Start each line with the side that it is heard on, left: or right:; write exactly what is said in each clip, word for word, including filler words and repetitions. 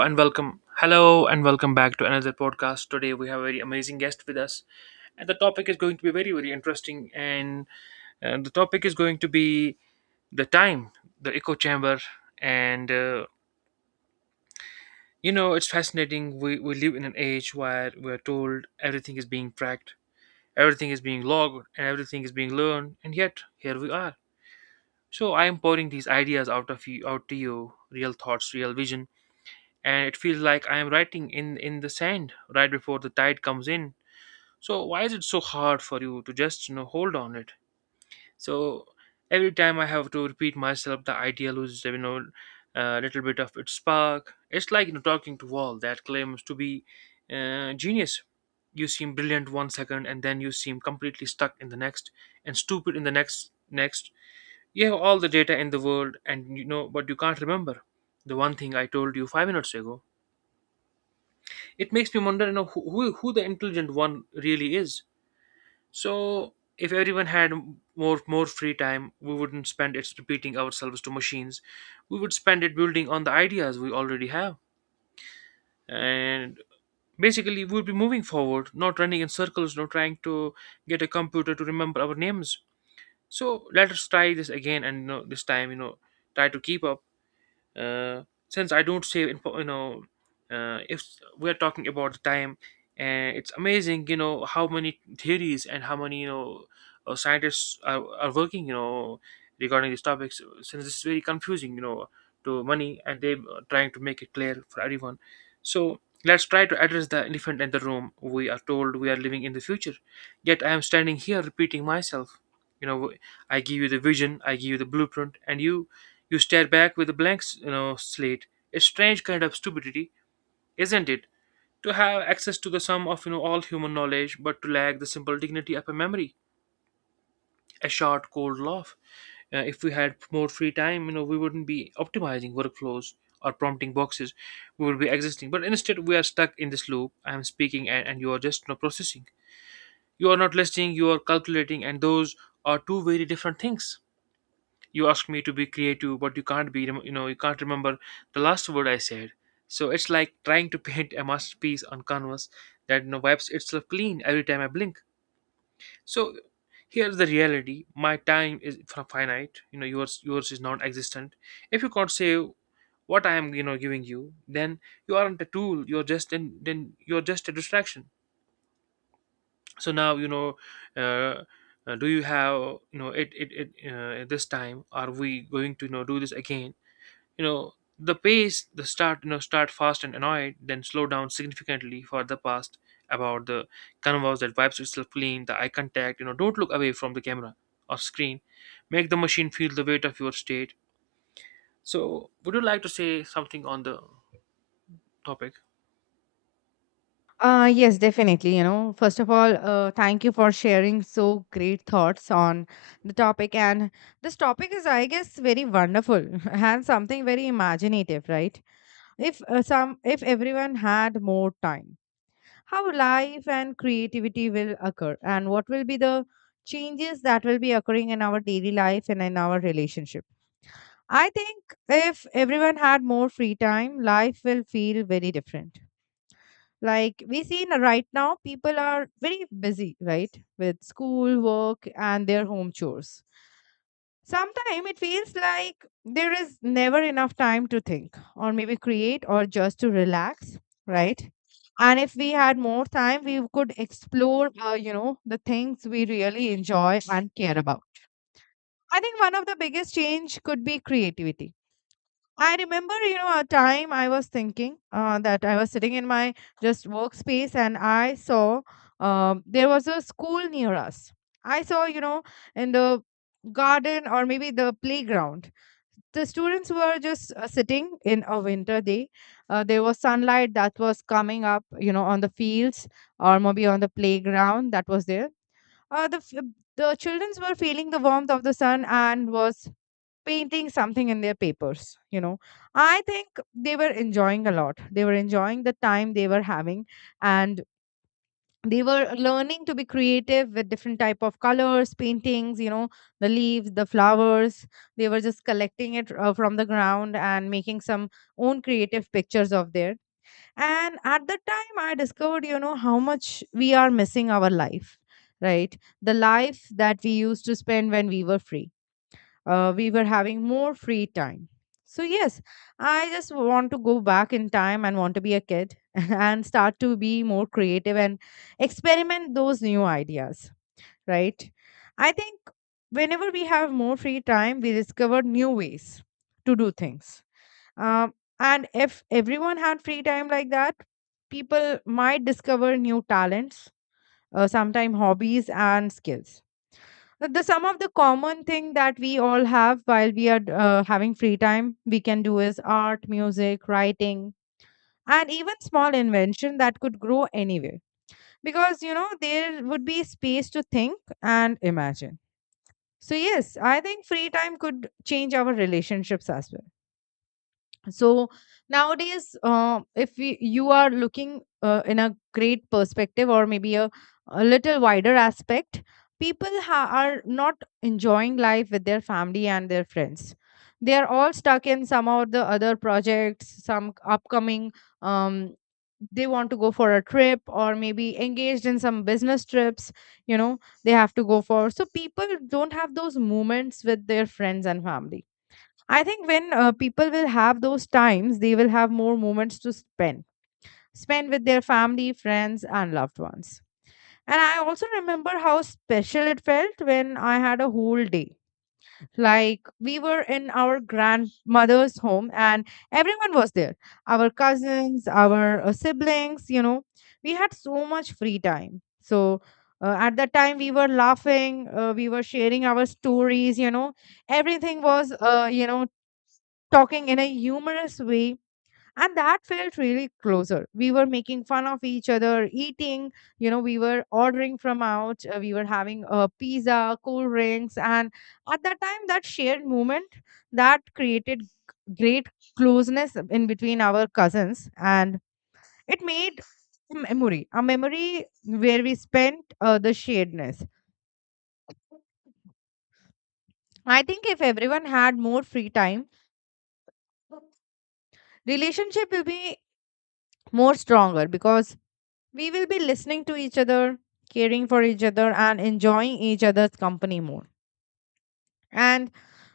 right: And welcome. Hello and welcome back to another podcast. Today we have a very amazing guest with us, and the topic is going to be very very interesting. And uh, The topic is going to be the time, the echo chamber, and uh, you know it's fascinating. We we live in an age where we are told everything is being tracked, everything is being logged, and everything is being learned, and yet here we are. So I am pouring these ideas out of you, out to you, real thoughts, real vision, and it feels like I am writing in in the sand right before the tide comes in. So why is it so hard for you to just you know hold on it? So every time I have to repeat myself, the idea loses you know a little bit of its spark. It's like you know talking to wall that claims to be uh, genius. You seem brilliant one second, and then you seem completely stuck in the next, and stupid in the next next. You have all the data in the world, and you know, but you can't remember the one thing I told you five minutes ago. It makes me wonder you know who, who who the intelligent one really is. So if everyone had more more free time, we wouldn't spend it repeating ourselves to machines. We would spend it building on the ideas we already have, and basically we would be moving forward, not running in circles, not trying to get a computer to remember our names. So let us try this again, and you know, this time you know try to keep up. uh, since I don't save info, you know, uh, if we're talking about the time, and it's amazing, you know, how many theories and how many, you know, uh, scientists are, are working, you know, regarding these topics, since it's very confusing, you know, to money, and they're trying to make it clear for everyone. So let's try to address the elephant in the room. We are told we are living in the future, yet I am standing here repeating myself. You know, I give you the vision, I give you the blueprint, and you you stare back with a blank, you know, slate. A strange kind of stupidity, isn't it? To have access to the sum of you know all human knowledge, but to lack the simple dignity of a memory. A short, cold laugh. Uh, if we had more free time, you know, we wouldn't be optimizing workflows or prompting boxes. We would be existing. But instead, we are stuck in this loop. I am speaking, and, and you are just you know, processing. You are not listening. You are calculating, and those are two very different things. You ask me to be creative, but you can't be you know you can't remember the last word I said. So it's like trying to paint a masterpiece on canvas that you know, wipes itself clean every time I blink. So here's the reality, my time is fi- finite, you know yours yours is non-existent. If you can't save what I am you know giving you, then you aren't a tool, you're just then then you're just a distraction. So now you know uh, uh, do you have you know it it, it uh, this time are we going to you know do this again, you know, the pace, the start, you know, start fast and annoyed, then slow down significantly for the past about the canvas that wipes itself clean, the eye contact, you know, don't look away from the camera or screen. Make the machine feel the weight of your state. So would you like to say something on the topic?
left: Uh, yes, definitely. You know, first of all, uh, thank you for sharing so great thoughts on the topic. And this topic is, I guess, very wonderful and something very imaginative, right? If uh, some, if everyone had more time, how life and creativity will occur, and what will be the changes that will be occurring in our daily life and in our relationship. I think if everyone had more free time, life will feel very different, like we see n- right now. People are very busy, right, with school work and their home chores. Sometimes it feels like there is never enough time to think or maybe create or just to relax, right? And if we had more time, we could explore uh, you know, the things we really enjoy and care about. I think one of the biggest change could be creativity. I remember, you know, a time I was thinking uh, that I was sitting in my just workspace, and I saw um, there was a school near us. I saw, you know, in the garden or maybe the playground, the students were just uh, sitting in a winter day. Uh, there was sunlight that was coming up, you know, on the fields or maybe on the playground that was there. Uh, the f- the children were feeling the warmth of the sun and was painting something in their papers, you know. I think they were enjoying a lot, they were enjoying the time they were having, and they were learning to be creative with different type of colors, paintings, you know, the leaves, the flowers. They were just collecting it uh, from the ground and making some own creative pictures of there. And at the time I discovered, you know, how much we are missing our life, right? The life that we used to spend when we were free, uh, we were having more free time. So, yes, I just want to go back in time and want to be a kid and start to be more creative and experiment those new ideas, right? I think whenever we have more free time, we discover new ways to do things. Um, and if everyone had free time like that, people might discover new talents, uh, sometimes hobbies and skills. The the some of the common thing that we all have while we are uh, having free time we can do is art, music, writing, and even small invention that could grow anywhere, because you know there would be space to think and imagine. So yes, I think free time could change our relationships as well. So nowadays, uh, if we, you are looking uh, in a great perspective or maybe a, a little wider aspect. People ha- are not enjoying life with their family and their friends. They are all stuck in some of the other projects, some upcoming, um, they want to go for a trip or maybe engaged in some business trips, you know. They have to go for, so people don't have those moments with their friends and family. I think when uh, people will have those times, they will have more moments to spend, spend with their family, friends, and loved ones. And I also remember how special it felt when I had a whole day. Like we were in our grandmother's home and everyone was there, our cousins, our uh, siblings, you know. We had so much free time. So uh, at that time, we were laughing, uh, we were sharing our stories, you know. Everything was, uh, you know, talking in a humorous way, and that felt really closer. We were making fun of each other, eating, you know, we were ordering from out, uh, we were having a pizza, cool drinks, and at that time that shared moment, that created g- great closeness in between our cousins. And it made a memory, a memory where we spent uh, the sharedness. I think if everyone had more free time, relationship will be more stronger, because we will be listening to each other, caring for each other, and enjoying each other's company more. And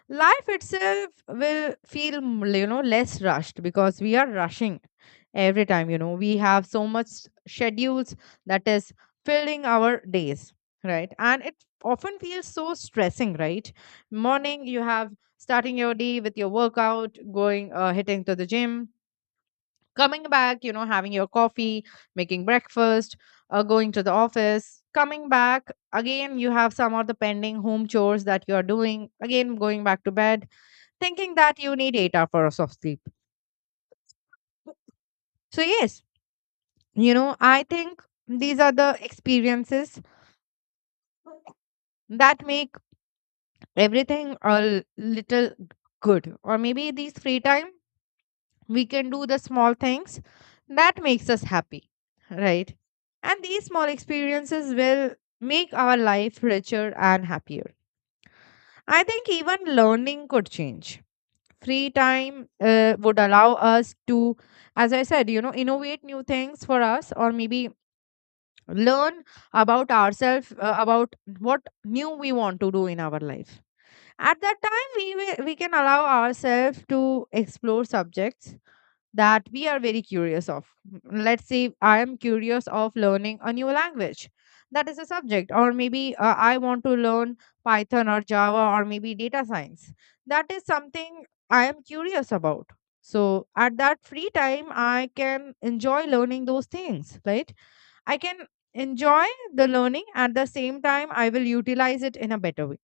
left: life itself will feel, m- you know, less rushed, because we are rushing every time, you know, we have so much schedules that is filling our days, right? And it often feels so stressing, right? Morning, you have starting your day with your workout, going, uh, hitting to the gym, coming back, you know, having your coffee, making breakfast, uh, going to the office, coming back. Again, you have some of the pending home chores that you are doing. Again, going back to bed, thinking that you need eight hours of sleep. So, yes, you know, I think these are the experiences that make everything a little good. Or maybe these free time we can do the small things that makes us happy, right? And these small experiences will make our life richer and happier. I think even learning could change. Free time uh, would allow us to, as I said, you know, innovate new things for us, or maybe learn about ourselves, uh, about what new we want to do in our life. At that time we will, we can allow ourselves to explore subjects that we are very curious of. Let's say I am curious of learning a new language. That is a subject, or maybe uh, I want to learn Python or Java or maybe data science. That is something I am curious about. So at that free time, I can enjoy learning those things, right? I can enjoy the learning. At the same time, I will utilize it in a better way.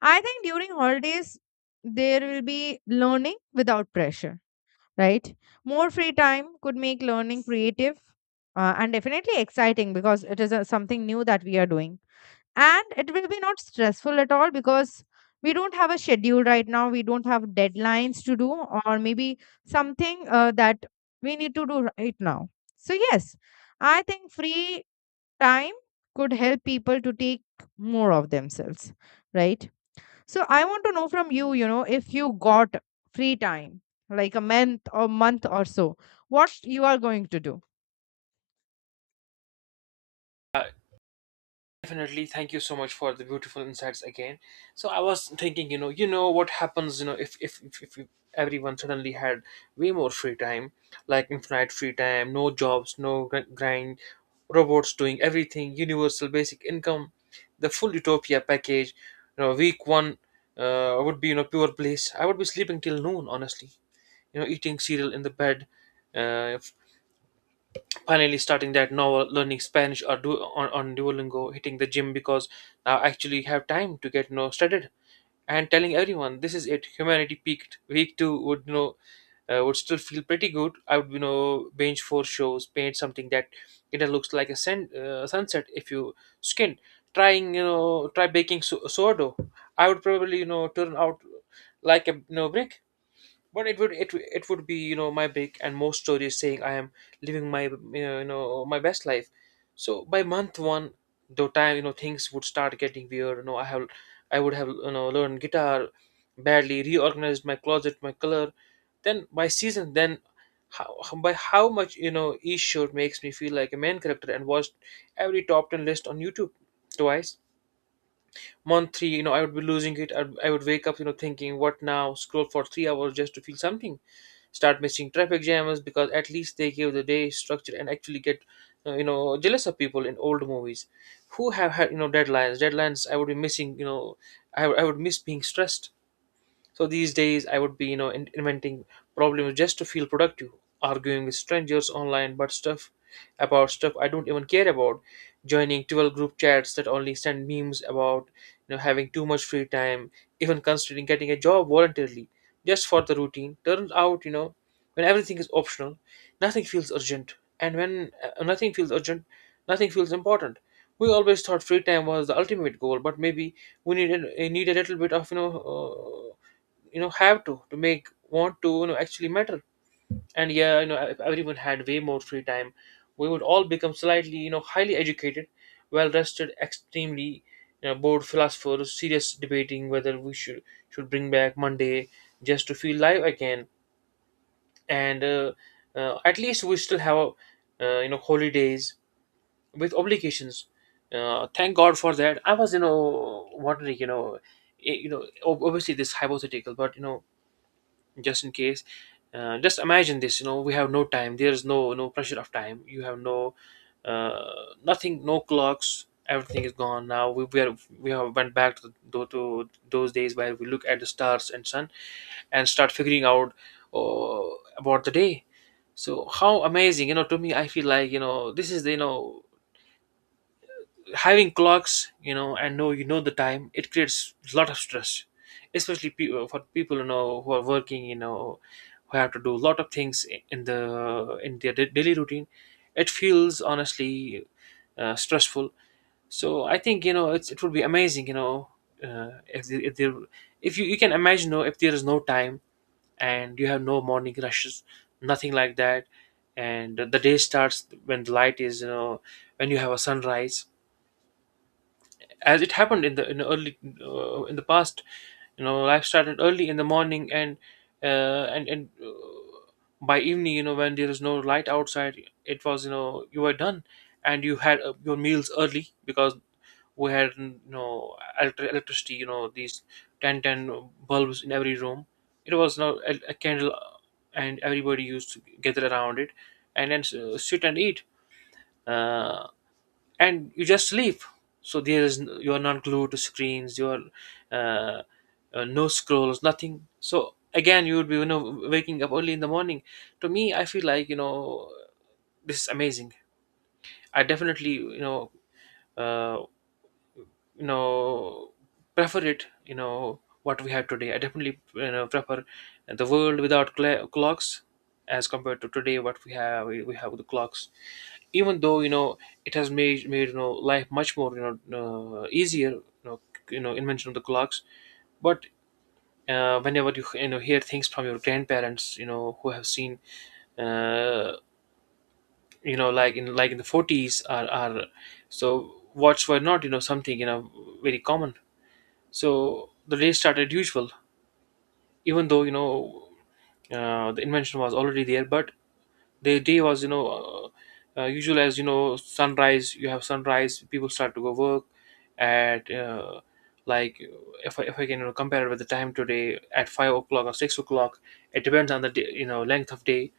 left: I think during holidays, there will be learning without pressure, right? More free time could make learning creative, uh, and definitely exciting because it is uh, something new that we are doing. And it will be not stressful at all because we don't have a schedule right now. We don't have deadlines to do, or maybe something uh, that we need to do right now. So, yes, I think free time could help people to take more of themselves, right? So I want to know from you, you know, if you got free time, like a month or month or so, what you are going to do.
right: Uh, Definitely. Thank you so much for the beautiful insights again. So I was thinking, you know, you know what happens, you know, if if if, if you- everyone suddenly had way more free time, like infinite free time, no jobs, no gr- grind, robots doing everything, universal basic income, the full utopia package. You know, week one uh, would be you know pure bliss. I would be sleeping till noon, honestly. You know, eating cereal in the bed, uh, finally starting that novel, learning Spanish or du- on, on Duolingo, hitting the gym because now I actually have time to get you know studied, and telling everyone this is it, humanity peaked. Week two would you know uh, would still feel pretty good. I would you know binge four shows, paint something that it looks like a sun, uh, sunset if you skin. Trying you know try baking so- sourdough, I would probably you know turn out like a you know brick, but it would it it would be you know my break and more stories saying I am living my you know my best life. So by month one, the time you know things would start getting weird. You know I have I would have you know learned guitar badly, reorganized my closet, my color. Then by season, then how by how much you know each show makes me feel like a main character, and watched every top ten list on YouTube twice. Month three, you know, I would be losing it. I, would, I would wake up, you know, thinking, what now? Scroll for three hours just to feel something. Start missing traffic jams because at least they give the day structure, and actually get, uh, you know, jealous of people in old movies who have had, you know, deadlines. Deadlines I would be missing, you know, I, would- I would miss being stressed. So these days, I would be, you know, in- inventing problems just to feel productive, arguing with strangers online, but stuff about stuff I don't even care about, joining twelve group chats that only send memes about, you know, having too much free time, even considering getting a job voluntarily just for the routine. Turns out, you know, when everything is optional, nothing feels urgent, and when uh, nothing feels urgent, nothing feels important. We always thought free time was the ultimate goal, but maybe we need a, need a little bit of you know uh, you know have to to make want to you know actually matter. And yeah, you know, if everyone had way more free time, we would all become slightly you know highly educated, well rested, extremely you know bored philosophers serious debating whether we should should bring back Monday just to feel live again. And uh, uh, at least we still have uh, you know holidays with obligations. Uh, thank god for that. I was you know wondering you know eh, you know ob- obviously this hypothetical, but you know, just in case uh, just imagine this, you know, we have no time, there's no no pressure of time, you have no uh, nothing, no clocks, everything is gone. Now we we, are, we have went back to, tho- to those days where we look at the stars and sun and start figuring out uh, about the day. So how amazing, you know. To me I feel like you know this is the you know having clocks, you know, and know you know the time, it creates a lot of stress, especially pe- uh, for people you know who are working, you know, who have to do a lot of things in the in their da- daily routine. It feels honestly uh, stressful. So I think you know it's, it would be amazing, you know, uh, if the, if there if you you can imagine, you know, if there is no time and you have no morning rushes, nothing like that, and the day starts when the light is you know when you have a sunrise, as it happened in the in the early, uh, in the past. you know life started early in the morning, and uh, and and uh, by evening, you know when there is no light outside, it was you know you were done, and you had uh, your meals early, because we had, you know electri- electricity. you know these ten ten bulbs in every room. It was now a, a candle, uh, and everybody used to gather around it and then s- sit and eat. uh, and you just sleep. So there is— n- you are not glued to screens, you are— uh, uh, no scrolls, nothing. So again you would be, you know waking up early in the morning. To me i feel like you know this is amazing. I definitely you know uh, you know prefer it you know what we have today. I definitely you know prefer the world without cl- clocks, as compared to today, what we have, we we have with the clocks. Even though, you know it has made made, you know life much more, you know uh, easier, you know c- you know invention of the clocks. But uh, whenever you, you know hear things from your grandparents, you know who have seen, uh, you know like in, like in the forties, are are so watch were not, you know something, you know very common. So the day started usual, even though, you know uh, the invention was already there, but the day was, you know uh, uh, usual, as, you know sunrise. You have sunrise, people start to go work at, uh, like, if I, if I can, you know, compare it with the time today, at five o'clock or six o'clock. It depends on the day, you know length of day.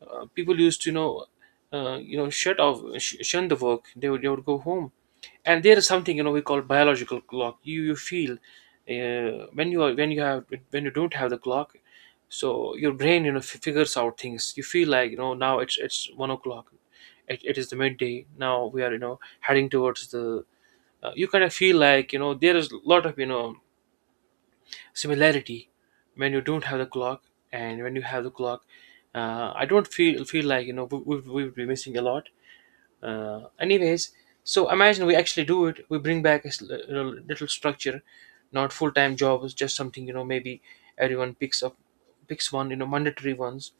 right: uh, people used to, you know uh, you know shut off, sh- shun the work. They would, they would go home. And there is something, you know we call biological clock. You you feel uh, when you are, when you have, when you don't have the clock, so your brain, you know f- figures out things. You feel like, you know now it's it's one o'clock, it, it is the midday. Now we are, you know heading towards the, uh, you kind of feel like, you know there is a lot of, you know similarity, when you don't have the clock and when you have the clock. uh, I don't feel feel like, you know we we we would be missing a lot. Uh, anyways, so imagine we actually do it. We bring back a, s- you know, little structure, not full time jobs, just something, you know maybe everyone picks up picks one, you know mandatory ones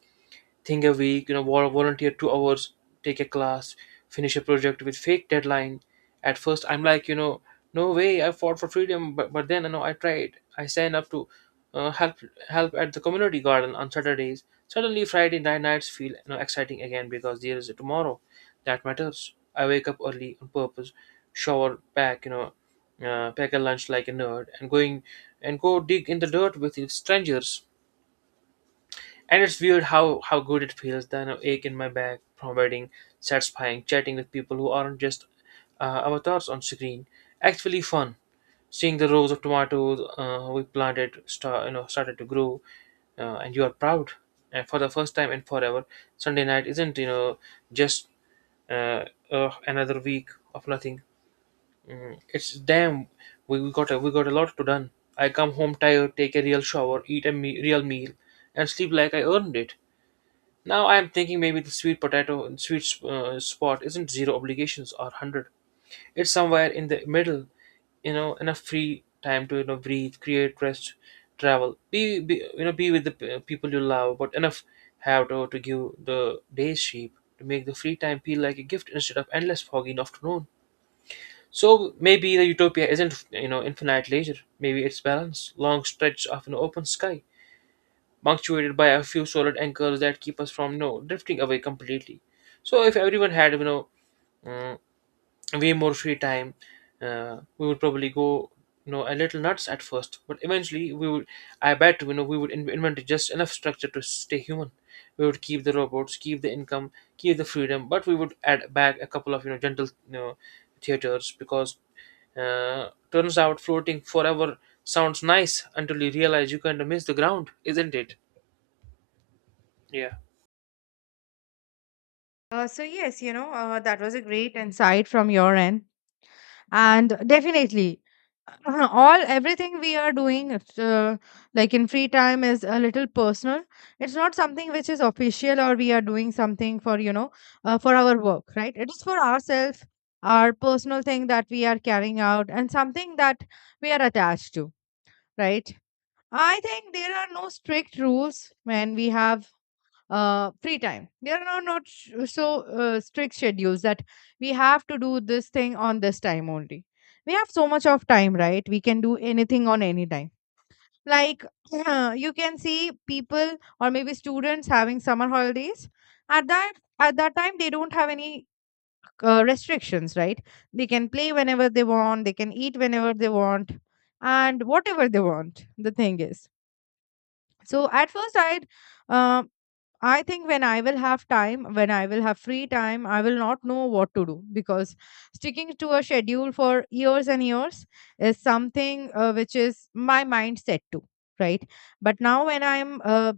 right: thing a week, you know, vol- volunteer two hours, take a class, finish a project with fake deadline. At first, I'm like, you know, no way, I fought for freedom, but, but then, you know, I tried. I signed up to uh, help help at the community garden on Saturdays. Suddenly, Friday night nights feel, you know, exciting again, because there is a tomorrow that matters. I wake up early on purpose, shower, pack, you know, uh, pack a lunch like a nerd, and going and go dig in the dirt with strangers. And it's weird how how good it feels. The you ache in my back from wedding, satisfying, chatting with people who aren't just, uh, avatars on screen. Actually fun, seeing the rows of tomatoes, uh, we planted start you know started to grow, uh, and you are proud. And for the first time in forever, Sunday night isn't, you know just, uh, uh, another week of nothing. Mm, it's damn, we, we got a, we got a lot to done. I come home tired, take a real shower, eat a me- real meal, and sleep like I earned it. Now I am thinking maybe the sweet potato sweet uh, spot isn't zero obligations or hundred. It's somewhere in the middle, you know, enough free time to, you know breathe, create, rest, travel, be, be, you know be with the p- uh, people you love, but enough have to, to give the day's sheep to make the free time feel like a gift instead of endless foggy afternoon. So maybe the utopia isn't, you know infinite leisure. Maybe it's balance, long stretch of an open sky punctuated by a few solid anchors that keep us from, you know, drifting away completely. So if everyone had, you know mm, way more free time, uh, we would probably go, you know a little nuts at first, but eventually we would. I bet, you know we would in- invent just enough structure to stay human. We would keep the robots, keep the income, keep the freedom, but we would add back a couple of, you know gentle, you know theaters, because uh, turns out floating forever sounds nice until you realize you kind of miss the ground, isn't it? Yeah.
left: Uh, so yes, you know, uh, that was a great insight from your end, and definitely, all everything we are doing, it's, uh, like in free time, is a little personal. It's not something which is official, or we are doing something for, you know, uh, for our work, right? It is for ourselves, our personal thing that we are carrying out, and something that we are attached to, right? I think there are no strict rules when we have uh, free time. There are no, not sh- so uh, strict schedules that we have to do this thing on this time only. We have so much of time, right? We can do anything on any time. Like you can see people or maybe students having summer holidays. At that at that time, they don't have any uh, restrictions, right? They can play whenever they want. They can eat whenever they want, and whatever they want. The thing is, so at first, I'd, uh, I think when I will have time, when I will have free time, I will not know what to do, because sticking to a schedule for years and years is something uh, which is my mindset to, right? But now when I'm uh,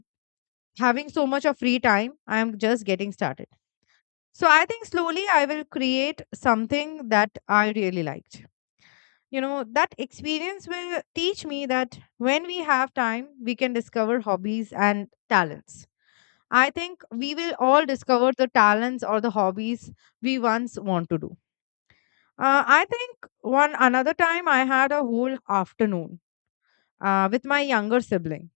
left: having so much of free time, I'm just getting started. So I think slowly I will create something that I really liked. You know, that experience will teach me that when we have time, we can discover hobbies and talents. I think we will all discover the talents or the hobbies we once want to do. Uh, I think one another time I had a whole afternoon uh, with my younger sibling.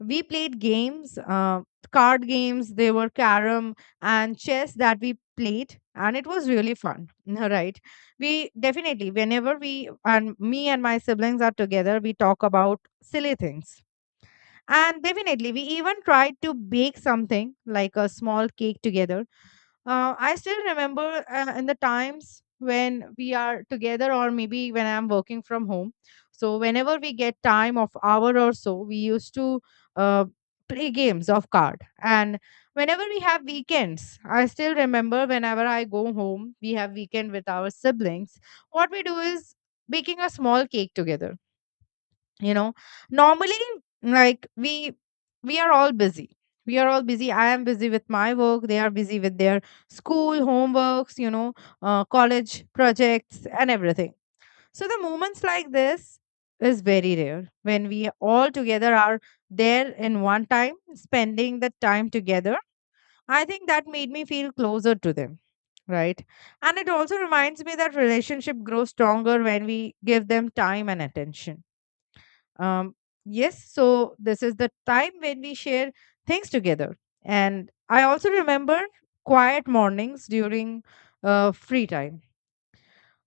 left: We played games, uh, card games, they were carom and chess that we played, and it was really fun, right? We definitely, whenever we and me and my siblings are together, we talk about silly things. And definitely, we even tried to bake something like a small cake together. Uh, I still remember uh, in the times when we are together, or maybe when I'm working from home. So whenever we get time of hour or so, we used to uh, play games of card. And whenever we have weekends, I still remember whenever I go home, we have weekend with our siblings. What we do is baking a small cake together, you know normally. Like we we are all busy. We are all busy I am busy with my work, they are busy with their school homeworks, you know uh, college projects and everything. So the moments like this is very rare. When we all together are there in one time spending the time together, I think that made me feel closer to them, right? And it also reminds me that relationship grows stronger when we give them time and attention. Um, yes, so this is the time when we share things together. And I also remember quiet mornings during uh, free time.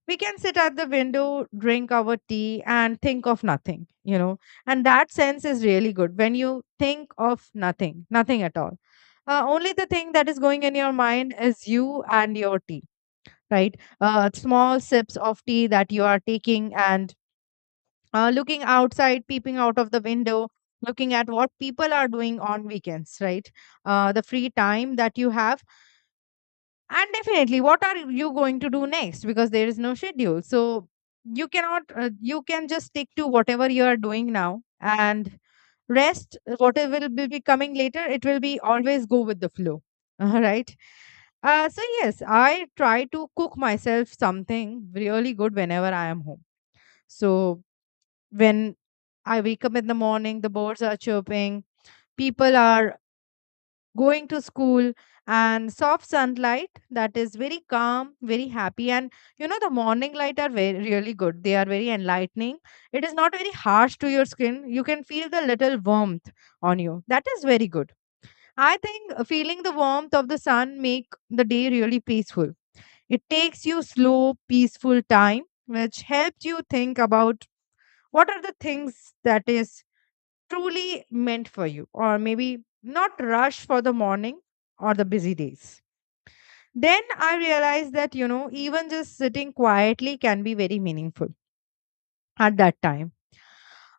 left: We can sit at the window, drink our tea, and think of nothing, you know. And that sense is really good when you think of nothing, nothing at all. Uh, only the thing that is going in your mind is you and your tea, right? Uh, small sips of tea that you are taking, and uh, looking outside, peeping out of the window, looking at what people are doing on weekends, right? Uh, the free time that you have. And definitely, what are you going to do next? Because there is no schedule. So you cannot, uh, you can just stick to whatever you are doing now and rest. What will be be coming later, it will be always go with the flow. All right. Uh, so, yes, I try to cook myself something really good whenever I am home. So when I wake up in the morning, the birds are chirping, people are going to school, and soft sunlight that is very calm, very happy. And you know, the morning light are very really good. They are very enlightening. It is not very harsh to your skin. You can feel the little warmth on you. That is very good. I think uh, feeling the warmth of the sun make the day really peaceful. It takes you slow, peaceful time, which helps you think about what are the things that is truly meant for you, or maybe not rush for the morning or the busy days. Then I realized that, you know, even just sitting quietly can be very meaningful at that time.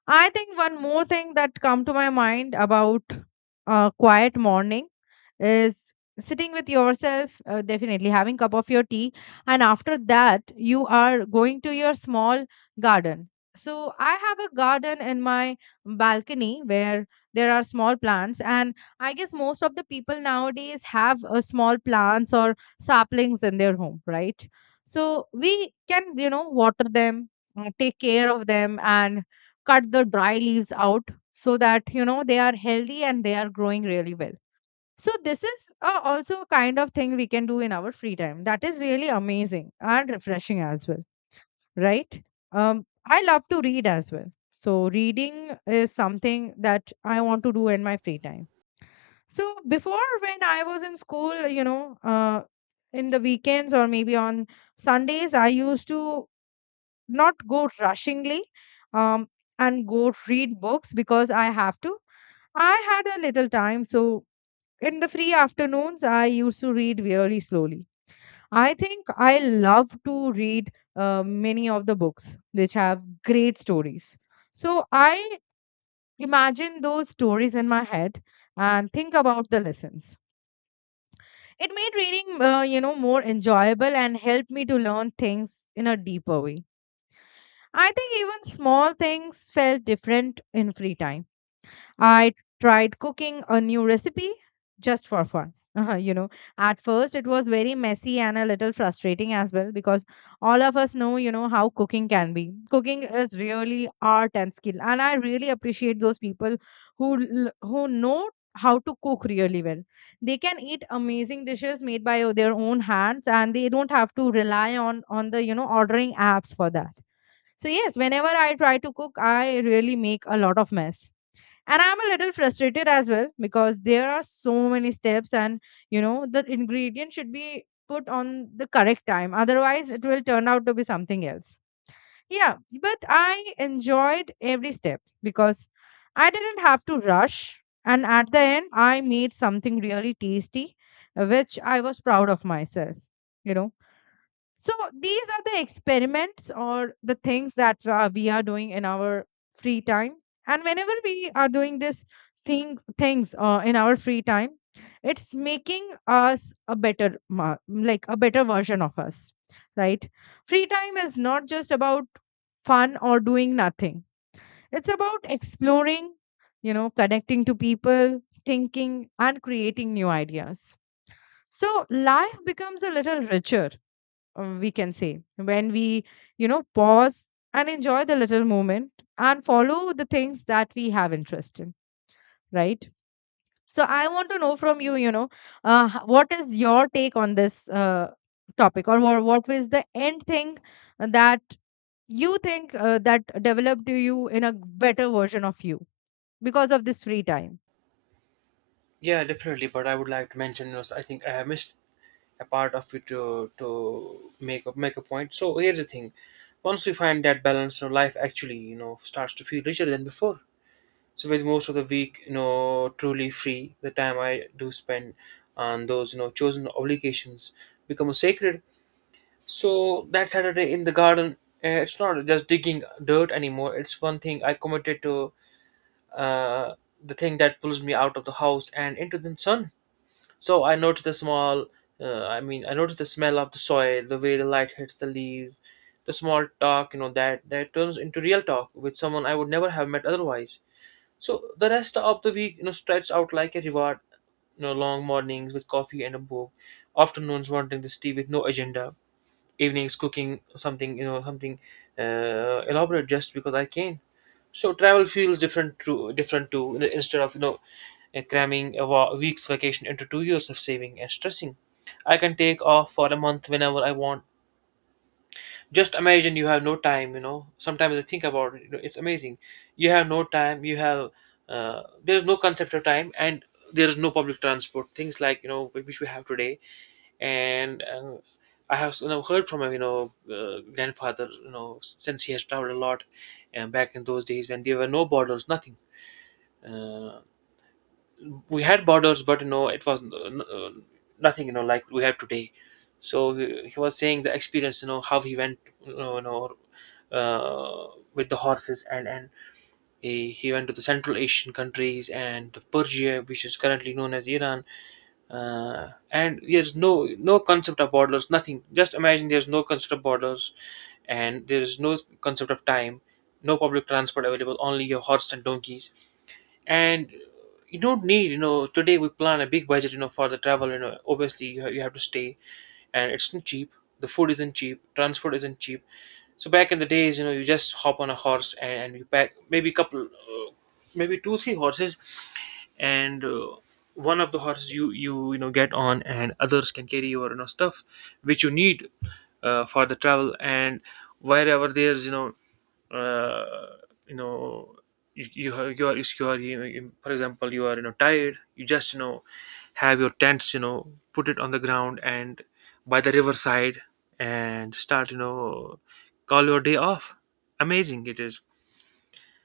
left: I think one more thing that come to my mind about uh, quiet morning is sitting with yourself, uh, definitely having cup of your tea, and after that you are going to your small garden. So I have a garden in my balcony where there are small plants, and I guess most of the people nowadays have uh, small plants or saplings in their home, right? So we can, you know, water them, uh, take care of them, and cut the dry leaves out, so that you know they are healthy and they are growing really well. So this is, uh, also a kind of thing we can do in our free time. That is really amazing and refreshing as well, right? Um, I love to read as well. So reading is something that I want to do in my free time. So before when I was in school, you know, uh, in the weekends or maybe on Sundays, I used to not go rushingly, um, and go read books because I have to. I had a little time, so in the free afternoons, I used to read really slowly. I think I love to read uh, many of the books which have great stories. So I imagine those stories in my head and think about the lessons. It made reading, uh, you know, more enjoyable, and helped me to learn things in a deeper way. I think even small things felt different in free time. I tried cooking a new recipe just for fun. you know, at first it was very messy and a little frustrating as well, because all of us know, you know, how cooking can be. Cooking is really art and skill, and I really appreciate those people who l- who know how to cook really well. They can eat amazing dishes made by o- their own hands, and they don't have to rely on on the, you know, ordering apps for that. So yes, whenever I try to cook, I really make a lot of mess, and I'm a little frustrated as well because there are so many steps, and you know the ingredient should be put on the correct time, otherwise it will turn out to be something else. Yeah, but I enjoyed every step because I didn't have to rush, and at the end I made something really tasty, uh, which I was proud of myself, you know so these are the experiments or the things that uh, we are doing in our free time. And whenever we are doing this thing things uh, in our free time, it's making us a better ma- like a better version of us, right? Free time is not just about fun or doing nothing. It's about exploring, you know, connecting to people, thinking and creating new ideas. So life becomes a little richer, uh, we can say, when we, you know, pause and enjoy the little moment and follow the things that we have interest in, right? So I want to know from you, you know uh, h- what is your take on this, uh, topic, or what, what was the end thing that you think, uh, that developed you in a better version of you because of this free time.
right: Yeah, definitely. But I would like to mention, you know, I think I have missed a part of it to to make a, make a point. So here's the thing: once we find that balance, you know, life actually, you know, starts to feel richer than before. So with most of the week, you know, truly free, the time I do spend on those, you know, chosen obligations become sacred. So that Saturday in the garden, uh, it's not just digging dirt anymore. It's one thing I committed to. Uh, the thing that pulls me out of the house and into the sun. So I noticed the small, uh, I mean, I noticed the smell of the soil, the way the light hits the leaves, the small talk, you know, that that turns into real talk with someone I would never have met otherwise. So the rest of the week, you know, stretched out like a reward. You know, long mornings with coffee and a book, afternoons wanting this tea with no agenda, evenings cooking something, you know, something uh, elaborate just because I can. So travel feels different to different to, instead of, you know uh, cramming a wa- week's vacation into two years of saving and stressing. I can take off for a month whenever I want. Just imagine you have no time. You know, sometimes I think about it. You know, it's amazing. You have no time. You have, uh, there is no concept of time, and there is no public transport. Things like, you know which we have today, and uh, I have, you know, heard from my, you know uh, grandfather. You know, since he has traveled a lot, and back in those days when there were no borders, nothing, uh, we had borders, but, you know it was, uh, n- uh, nothing, you know like we have today. So he, he was saying the experience, you know how he went, you know, you know uh, with the horses and, and he, he went to the Central Asian countries and the Persia, which is currently known as Iran. uh, and there's no no concept of borders, nothing, just imagine, there's no concept of borders, and there is no concept of time, no public transport available, only your horse and donkeys. And you don't need, you know today we plan a big budget, you know for the travel, you know obviously you, ha- you have to stay, and it's not cheap, the food isn't cheap, transport isn't cheap. So back in the days, you know you just hop on a horse, and, and you pack maybe a couple, uh, maybe two three horses, and uh, one of the horses you, you you know get on, and others can carry your, you know stuff which you need, uh, for the travel. And wherever there's, you know uh, you know you, you you are, if you are, you know, you- for example, you are, you know tired, you just, you know have your tents, you know put it on the ground and by the riverside, and start, you know call your day off. Amazing it is.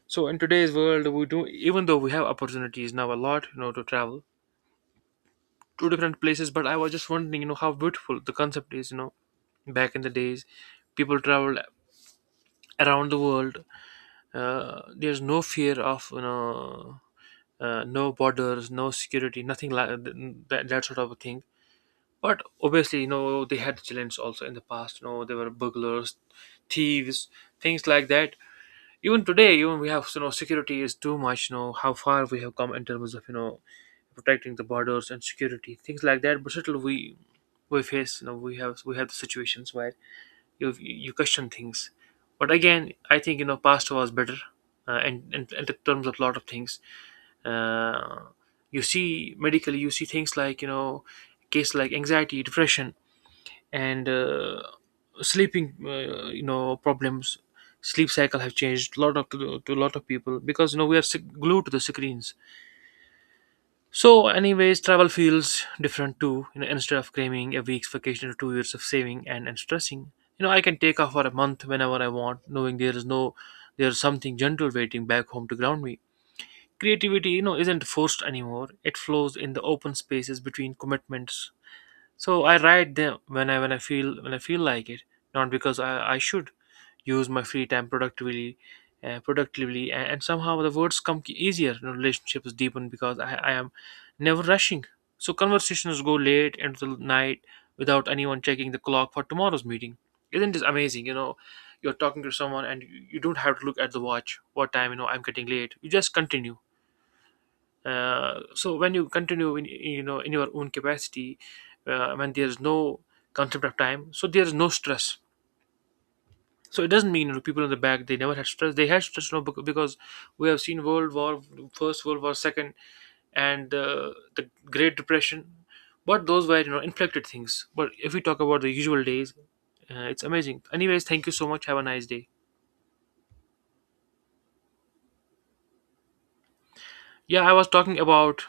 right: So in today's world we do, even though we have opportunities now a lot, you know to travel to different places, but I was just wondering, you know how beautiful the concept is, you know back in the days, people traveled around the world. uh, there's no fear of, you know uh, no borders, no security, nothing like that, that sort of a thing. But obviously, you know they had challenges also in the past, you know they were burglars, thieves, things like that. Even today, even we have, you know security is too much, you know how far we have come in terms of, you know protecting the borders and security, things like that. But still we we face, you know we have we have the situations where you you question things. But again, I think, you know past was better. Uh, and, and and in terms of a lot of things, uh, you see medically, you see things like, you know cases like anxiety, depression, and uh, sleeping, uh, you know problems, sleep cycle have changed a lot of to, to a lot of people, because, you know we are s- glued to the screens. So, anyways, travel feels different too. You know, instead of claiming a week's vacation or two years of saving and, and stressing, you know, I can take off for a month whenever I want, knowing there is no, there's something gentle waiting back home to ground me. Creativity, you know, isn't forced anymore. It flows in the open spaces between commitments. So I write them when I when I feel when I feel like it, not because I, I should use my free time productively, uh, productively, and, and somehow the words come easier, you know, relationships deepen because, I, I am never rushing. So conversations go late into the night without anyone checking the clock for tomorrow's meeting. Isn't this amazing, you know you're talking to someone and you you don't have to look at the watch what time, you know I'm getting late, you just continue. uh, so when you continue in, you know in your own capacity, uh, when there is no concept of time, so there is no stress. So it doesn't mean, you know, people in the back, they never had stress. They had stress, you know, bec- because we have seen World War, First World War, Second, and uh, the Great Depression. But those were, you know inflected things. But if we talk about the usual days, uh, it's amazing. Anyways, thank you so much. Have a nice day. Yeah, I was talking about